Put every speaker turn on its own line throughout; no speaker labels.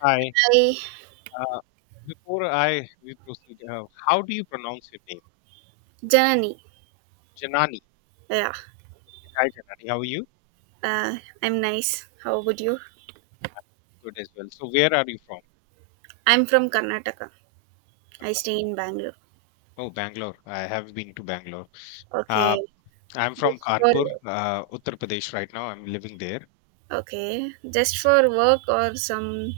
Hi.
Hi,
Uh, Before I we proceed, how do you pronounce your name?
Janani.
Janani.
Yeah,
Hi, Janani. How are you?
uh, I'm nice. How about you?
Good as well. So, where are you from?
I'm from Karnataka. I stay in Bangalore.
Oh, Bangalore. I have been to Bangalore. Uh,
Okay,
I'm from
just for
Kanpur, Uttar Pradesh. Right now, I'm living there.
okay, just for work or some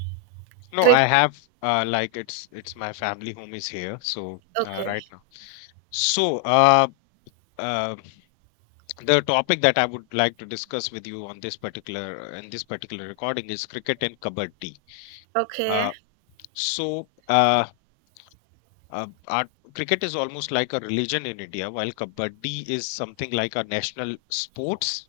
No, I
trip.
have like it's my family home is here. So
Okay,
right now. So uh, the topic that I would like to discuss with you on this particular recording is cricket and kabaddi.
okay.
Uh, so uh, our cricket is almost like a religion in India, while kabaddi is something like a national sports.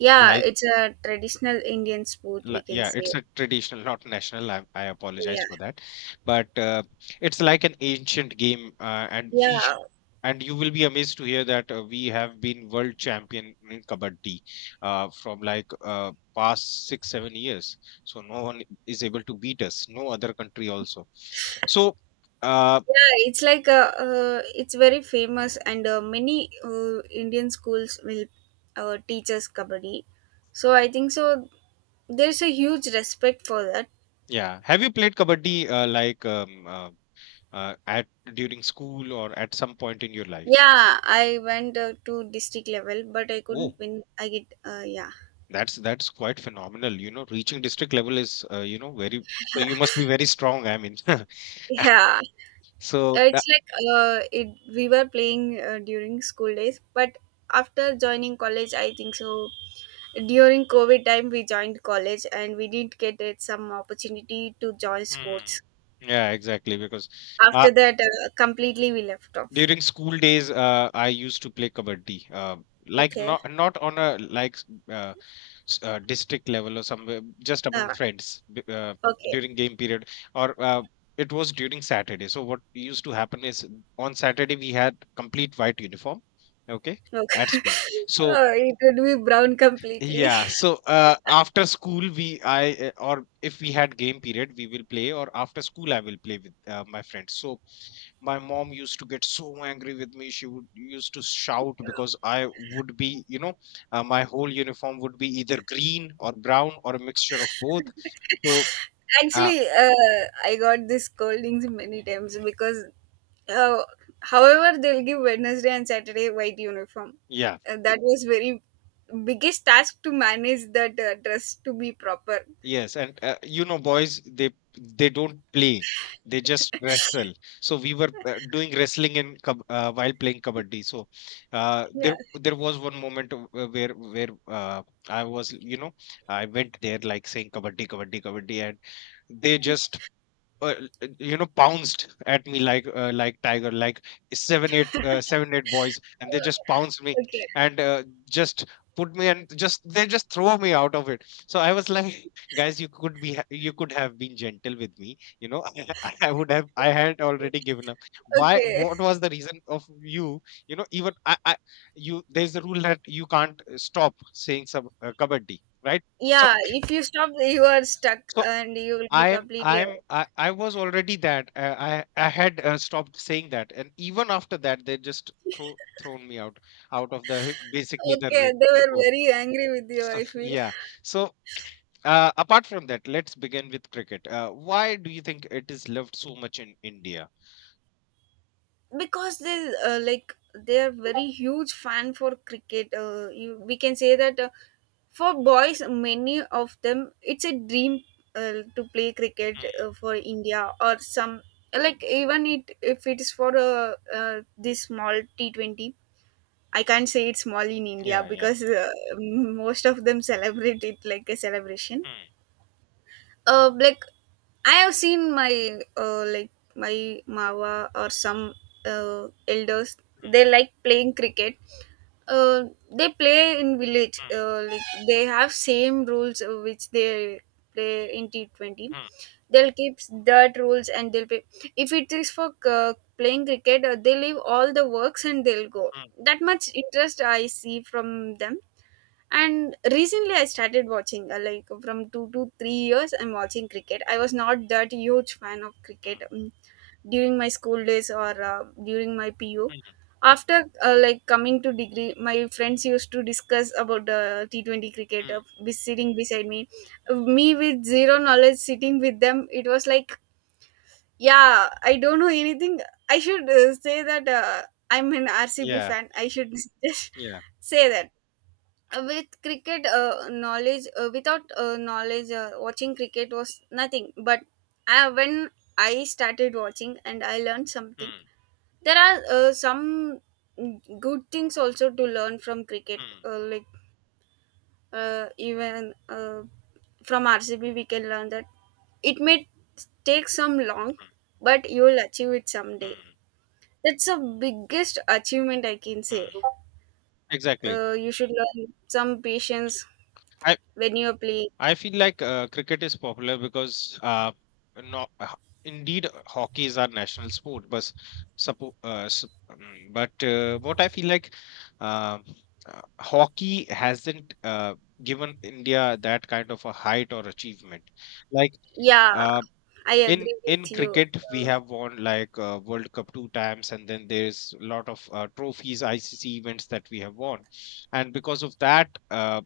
Yeah,
Like,
it's a traditional Indian sport, we can
yeah,
say.
it's a traditional, not national. I apologize
Yeah,
for that, but it's like an ancient game, uh, and we
yeah.
and you will be amazed to hear that we have been world champion in kabaddi from past 6-7 years. So no one is able to beat us. No other country also. So. Uh,
Yeah, it's like a. It's very famous, and many Indian schools will teach us kabaddi. So I think so. There's a huge respect for that.
Yeah. Have you played kabaddi like at during school or at some point in your life?
Yeah, I went to district level, but I couldn't
Oh,
win. I get yeah.
that's quite phenomenal. You know, reaching district level is, you know, very, so you must be very strong. I mean,
Yeah.
so that,
It's like it We were playing during school days, but after joining college, I think so. During COVID time, we joined college and we didn't get it some opportunity to join
Hmm.
sports.
Yeah, exactly, because uh,
After that, completely we left off.
during school days I used to play kabaddi, like
Okay.
not on a, like, uh, district level or somewhere, just among
ah,
friends,
okay.
during game period, or it was during Saturday. So what used to happen is, on Saturday we had complete white uniform, okay, at
Okay.
school. So
It would be brown completely.
yeah, so after school we, I or if we had game period we will play, or after school I will play with my friends. So my mom used to get so angry with me. She would used to shout because I would be, you know, my whole uniform would be either green or brown or a mixture of both. So uh,
Actually, I got these scoldings many times because, uh, however, they'll give Wednesday and Saturday white uniform.
yeah.
That was very biggest task to manage that dress to be proper.
Yes, and you know, boys, they don't play; they just wrestle. So we were doing wrestling in while playing kabaddi. So uh,
Yeah.
there there was one moment, where I was, you know, I went there like saying kabaddi, kabaddi, kabaddi, and they just, uh, you know, pounced at me like tiger, like 7-8 boys, and they just pounced me
Okay.
and just put me, and just they just throw me out of it. So I was like, guys, you could be you could have been gentle with me, you know. I would have I had already given up. Why,
Okay.
what was the reason of you know even I you there's a rule that you can't stop saying some kabaddi, right? So,
Yeah. If you stop, you are stuck,
so
and you will be
I'm,
completely
I'm
out.
I, I was already that, I had stopped saying that, and even after that, they just thrown me out, out of the, basically, the
Okay,
ring,
they
the
were
court.
very angry with you,
So,
I feel.
yeah. So, apart from that, let's begin with cricket. Why do you think it is loved so much in India?
Because they like they are very huge fan for cricket, we can say that. For boys, many of them it's a dream to play cricket
Mm,
for India or some, like, even it if it is for this small T20. I can't say it's small in India,
yeah, yeah.
because most of them celebrate it like a celebration.
Mm,
Like, I have seen my, like my mawa or some elders.
mm,
They like playing cricket. uh they play in village, like they have same rules, which they play in T20.
mm,
They'll keep that rules and they'll play. If it is for playing cricket, they leave all the works and they'll go.
mm, mm,
That much interest I see from them. And recently, I started watching, like, from 2 to 3 years. I'm watching cricket. I was not that huge fan of cricket during my school days, or during my PU.
mm, mm, mm,
After like coming to degree, my friends used to discuss about the T 20 cricket.
mm.
Be sitting beside me, me with zero knowledge, sitting with them. It was like, yeah, I don't know anything. I should say that I'm an RCB
Yeah,
fan. I should just
yeah.
say that. With cricket knowledge, without knowledge, watching cricket was nothing, but when I started watching and I learned something,
Mm,
there are some good things also to learn from cricket,
mm,
like even from RCB we can learn that it may take some long,
mm,
but you will achieve it someday.
mm,
That's the biggest achievement, I can say.
mm. Exactly.
You should learn some patience when you're playing.
I feel like cricket is popular because, no, ho- indeed, hockey is our national sport. But, but what I feel like, uh, hockey hasn't given India that kind of a height or achievement. Like,
Yeah,
uh,
I agree
in
with you.
cricket we
Uh,
have won like world cup two times, and then there's a lot of trophies, ICC events that we have won. And because of that,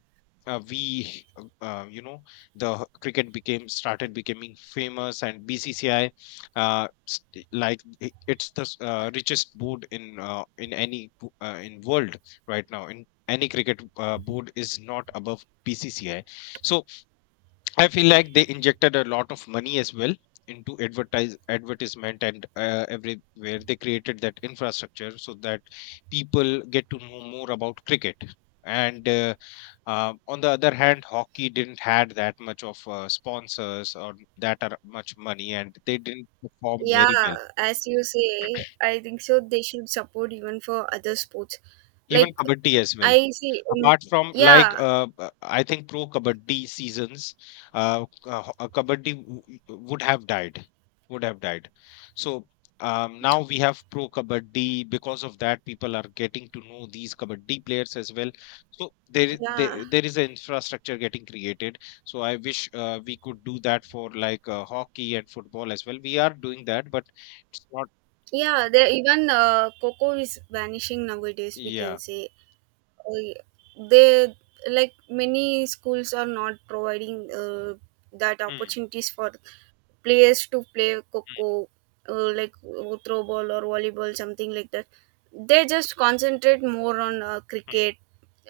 we you know, cricket became started becoming famous, and BCCI, it's the richest board in, in world. Right now, in any cricket board is not above BCCI. So I feel like they injected a lot of money as well into advertisement, and everywhere they created that infrastructure, so that people get to know more about cricket. And on the other hand, hockey didn't had that much of sponsors or that are much money, and they didn't perform
yeah,
very well.
as you say, I think so. They should support even for other sports.
Even
Like,
kabaddi as well.
I see,
Apart from
yeah,
I think pro kabaddi seasons, kabaddi would have died. So, now we have pro kabaddi. Because of that, people are getting to know these kabaddi players as well. So there,
yeah,
there is an infrastructure getting created. So I wish we could do that for like hockey and football as well. We are doing that, but it's not.
yeah. There even coco is vanishing nowadays, we can
Yeah.
say. Oh, yeah. They, like, many schools are not providing that
Hmm,
opportunities for players to play
hmm,
coco, like throw ball or volleyball, something like that. They just concentrate more on
hmm,
cricket,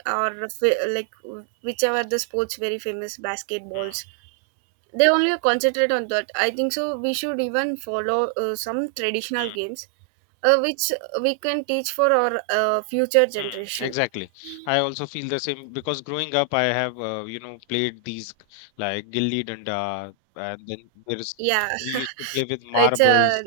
or like whichever the sports very famous
hmm,
basketballs. They only concentrate on that, I think so. We should even follow some traditional
hmm.
games, which we can teach for our future
Hmm,
generation.
exactly. I also feel the same, because growing up, I have, you know, played these like gilli danda, and then there's,
Yeah.
we used to play with
It's
marbles.
a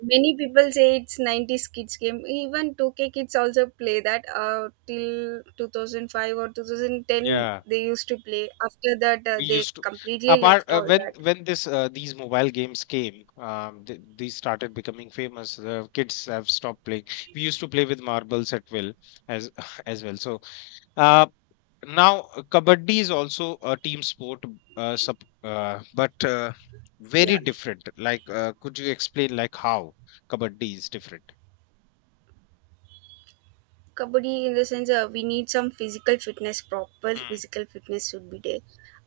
Many people say it's 90s kids game. Even 2K kids also play that. Till 2005 or 2010
Yeah,
they used to play. After that,
we
they
used to.
completely
Apart,
left
uh,
all
when
that.
when this, these mobile games came, th these started becoming famous. The kids have stopped playing. We used to play with marbles at will, as as well. So uh, now, kabaddi is also a team sport, but very
Yeah,
different. Like, could you explain like how kabaddi is different?
kabaddi, in the sense, we need some physical fitness. Proper
Mm,
physical fitness should be there.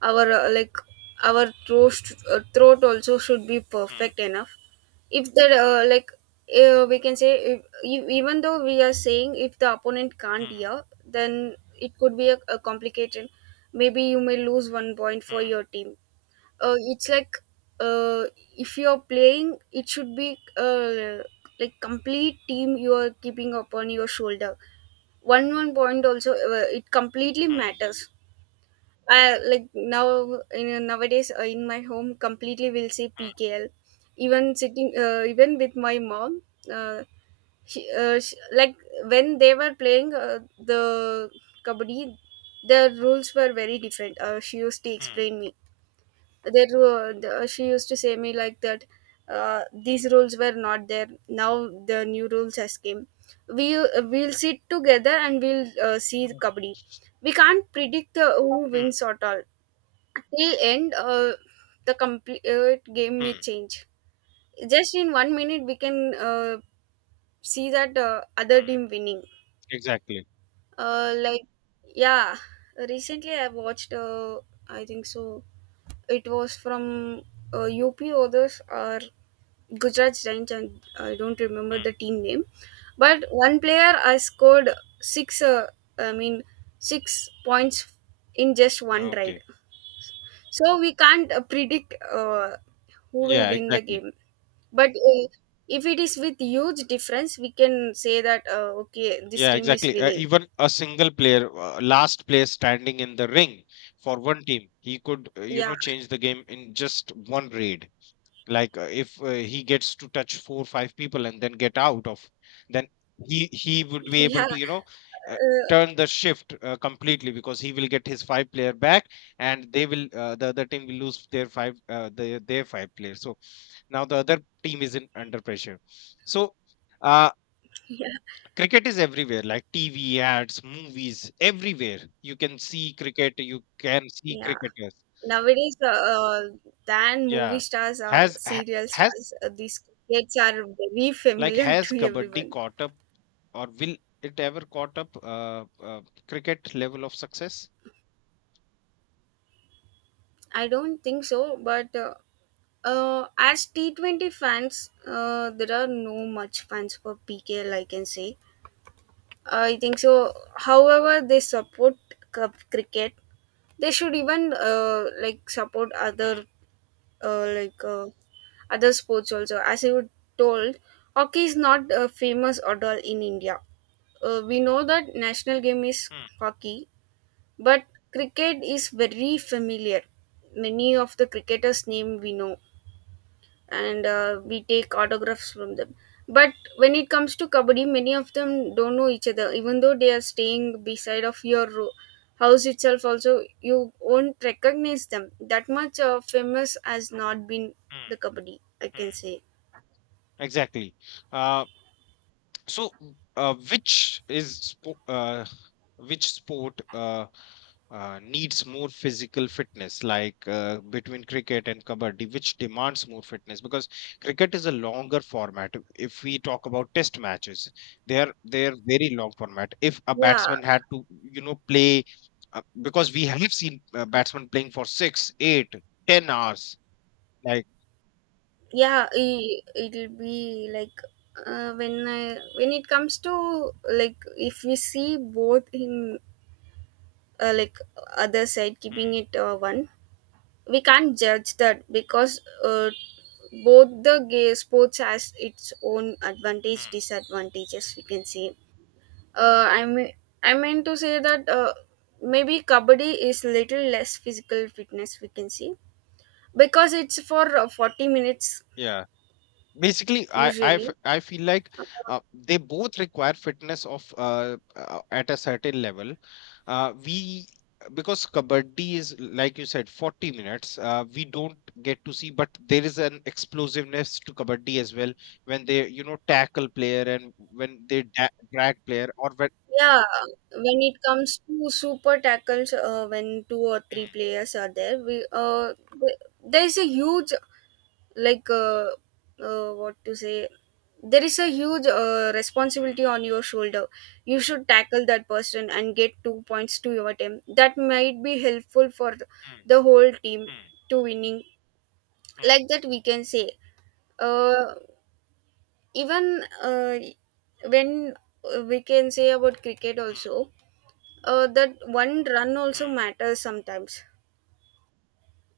Our, like our throat also should be
mm,
perfect enough. If the like We can say if, even though we are saying if the opponent can't hear, then it could be a complication. Maybe you may lose 1 point for
mm,
your team. It's like, uh, if you're playing, it should be like complete team you are keeping upon your shoulder. One point also, it completely
mm, mm,
matters. I, like, now, in nowadays, in my home completely will say pkl. Even sitting, even with my mom, uh, she, like, when they were playing the kabaddi, the rules were very different. She used to
mm,
explain me. She used to say me like that these rules were not there, now the new rules has came. We'll sit together and we'll see the kabaddi. We can't predict the who
mm,
wins at all. The end, the complete game may
mm,
change. Just in 1 minute we can see that other
mm,
team winning.
exactly.
uh, like yeah, recently I watched, I think so it was from UP others or Gujarat Giants, and I don't remember
Mm.
the team name. But one player, I scored six, I mean, 6 points in just one ride.
Okay.
So we can't predict who will
Yeah,
win the
exactly.
game. But if it is with huge difference, we can say that okay, this
Yeah,
team is
exactly.
winning.
Even a single player, last player standing in the ring for one team, he could, you
Yeah.
know, change the game in just one raid. Like, if he gets to touch four or five people and then get out of, then he would be able
Yeah,
to, you know, uh,
uh,
turn the shift completely, because he will get his five player back, and they will, the other team will lose their five, their five players. So now the other team is in under pressure. So uh,
yeah,
cricket is everywhere. Like, TV ads, movies, everywhere you can see cricket, you can see
yeah.
cricketers.
Nowadays, than movie
Yeah.
stars or
has ha-
serial
has
stars, these kids are very
Like,
familiar
has
to
kabaddi
everyone.
caught up, or will it ever caught up cricket level of success?
I don't think so, but as T20 fans, there are no much fans for PKL, I can say. I think so. However, they support cup cricket. They should even like support other,
Mm,
uh, like uh, other sports also. As you told, hockey is not famous at all in India. We know that national game is
mm,
hockey, but cricket is very familiar. Many of the cricketers' name we know, and we take autographs from them. But when it comes to kabaddi, many of them don't know each other, even though they are staying beside of your house itself. Also you won't recognize them. That much famous has not been the
mm,
kabaddi, I can
mm.
say.
Exactly. Uh, So, uh, which is spo- uh, which sport needs more physical fitness? Like, between cricket and kabaddi, which demands more fitness? Because cricket is a longer format. If we talk about test matches, they're very long format. If a
Yeah,
batsman had to, you know, play, because we have seen batsmen playing for 6, 8, 10 hours, like.
yeah, it'll be like, when it comes to, like, if we see both in, like other side
Hmm,
keeping it, one, we can't judge that, because both the gay sports has its own advantage
hmm.
disadvantages, we can say. I mean, I meant to say that maybe kabaddi is little less physical fitness, we can see, because it's for 40 minutes
Yeah. Basically,
usually.
I feel like
uh,
they both require fitness of, at a certain level. We Because kabaddi is, like you said, 40 minutes, we don't get to see, but there is an explosiveness to kabaddi as well, when they, you know, tackle player, and when they drag player, or when.
yeah. When it comes to super tackles, when two or three
Mm,
players are there, th- there is a huge, like uh, what to say, there is a huge responsibility on your shoulder. You should tackle that person and get 2 points to your team, that might be helpful for
mm,
the whole team
mm,
to winning,
mm,
like that, we can say. Uh, even when We can say about cricket
mm, mm,
also, that one run also
mm,
matters sometimes.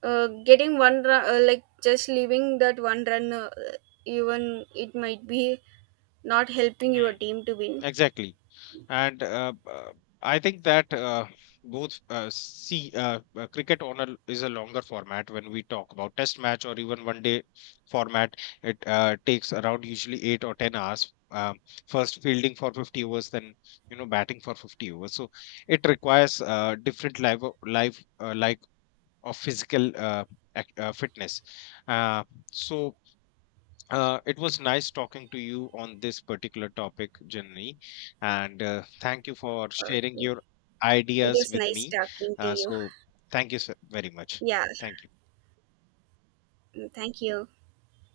Getting one run, like just leaving that one run, even it might be not helping your
mm.
team to win.
Exactly. And I think that, both see cricket on a, is a longer format when we talk about test match or even one day format. It takes around usually 8 or 10 hours. First fielding for 50 overs, then, you know, batting for 50 overs. So it requires, different live life, of physical, fitness. Uh, so, it was nice talking to you on this particular topic, Janani, and thank you for sharing
Okay.
your
It
ideas
is
with
nice
me.
talking to you.
So, thank you very much.
Yeah.
Thank you.
Mm, thank you.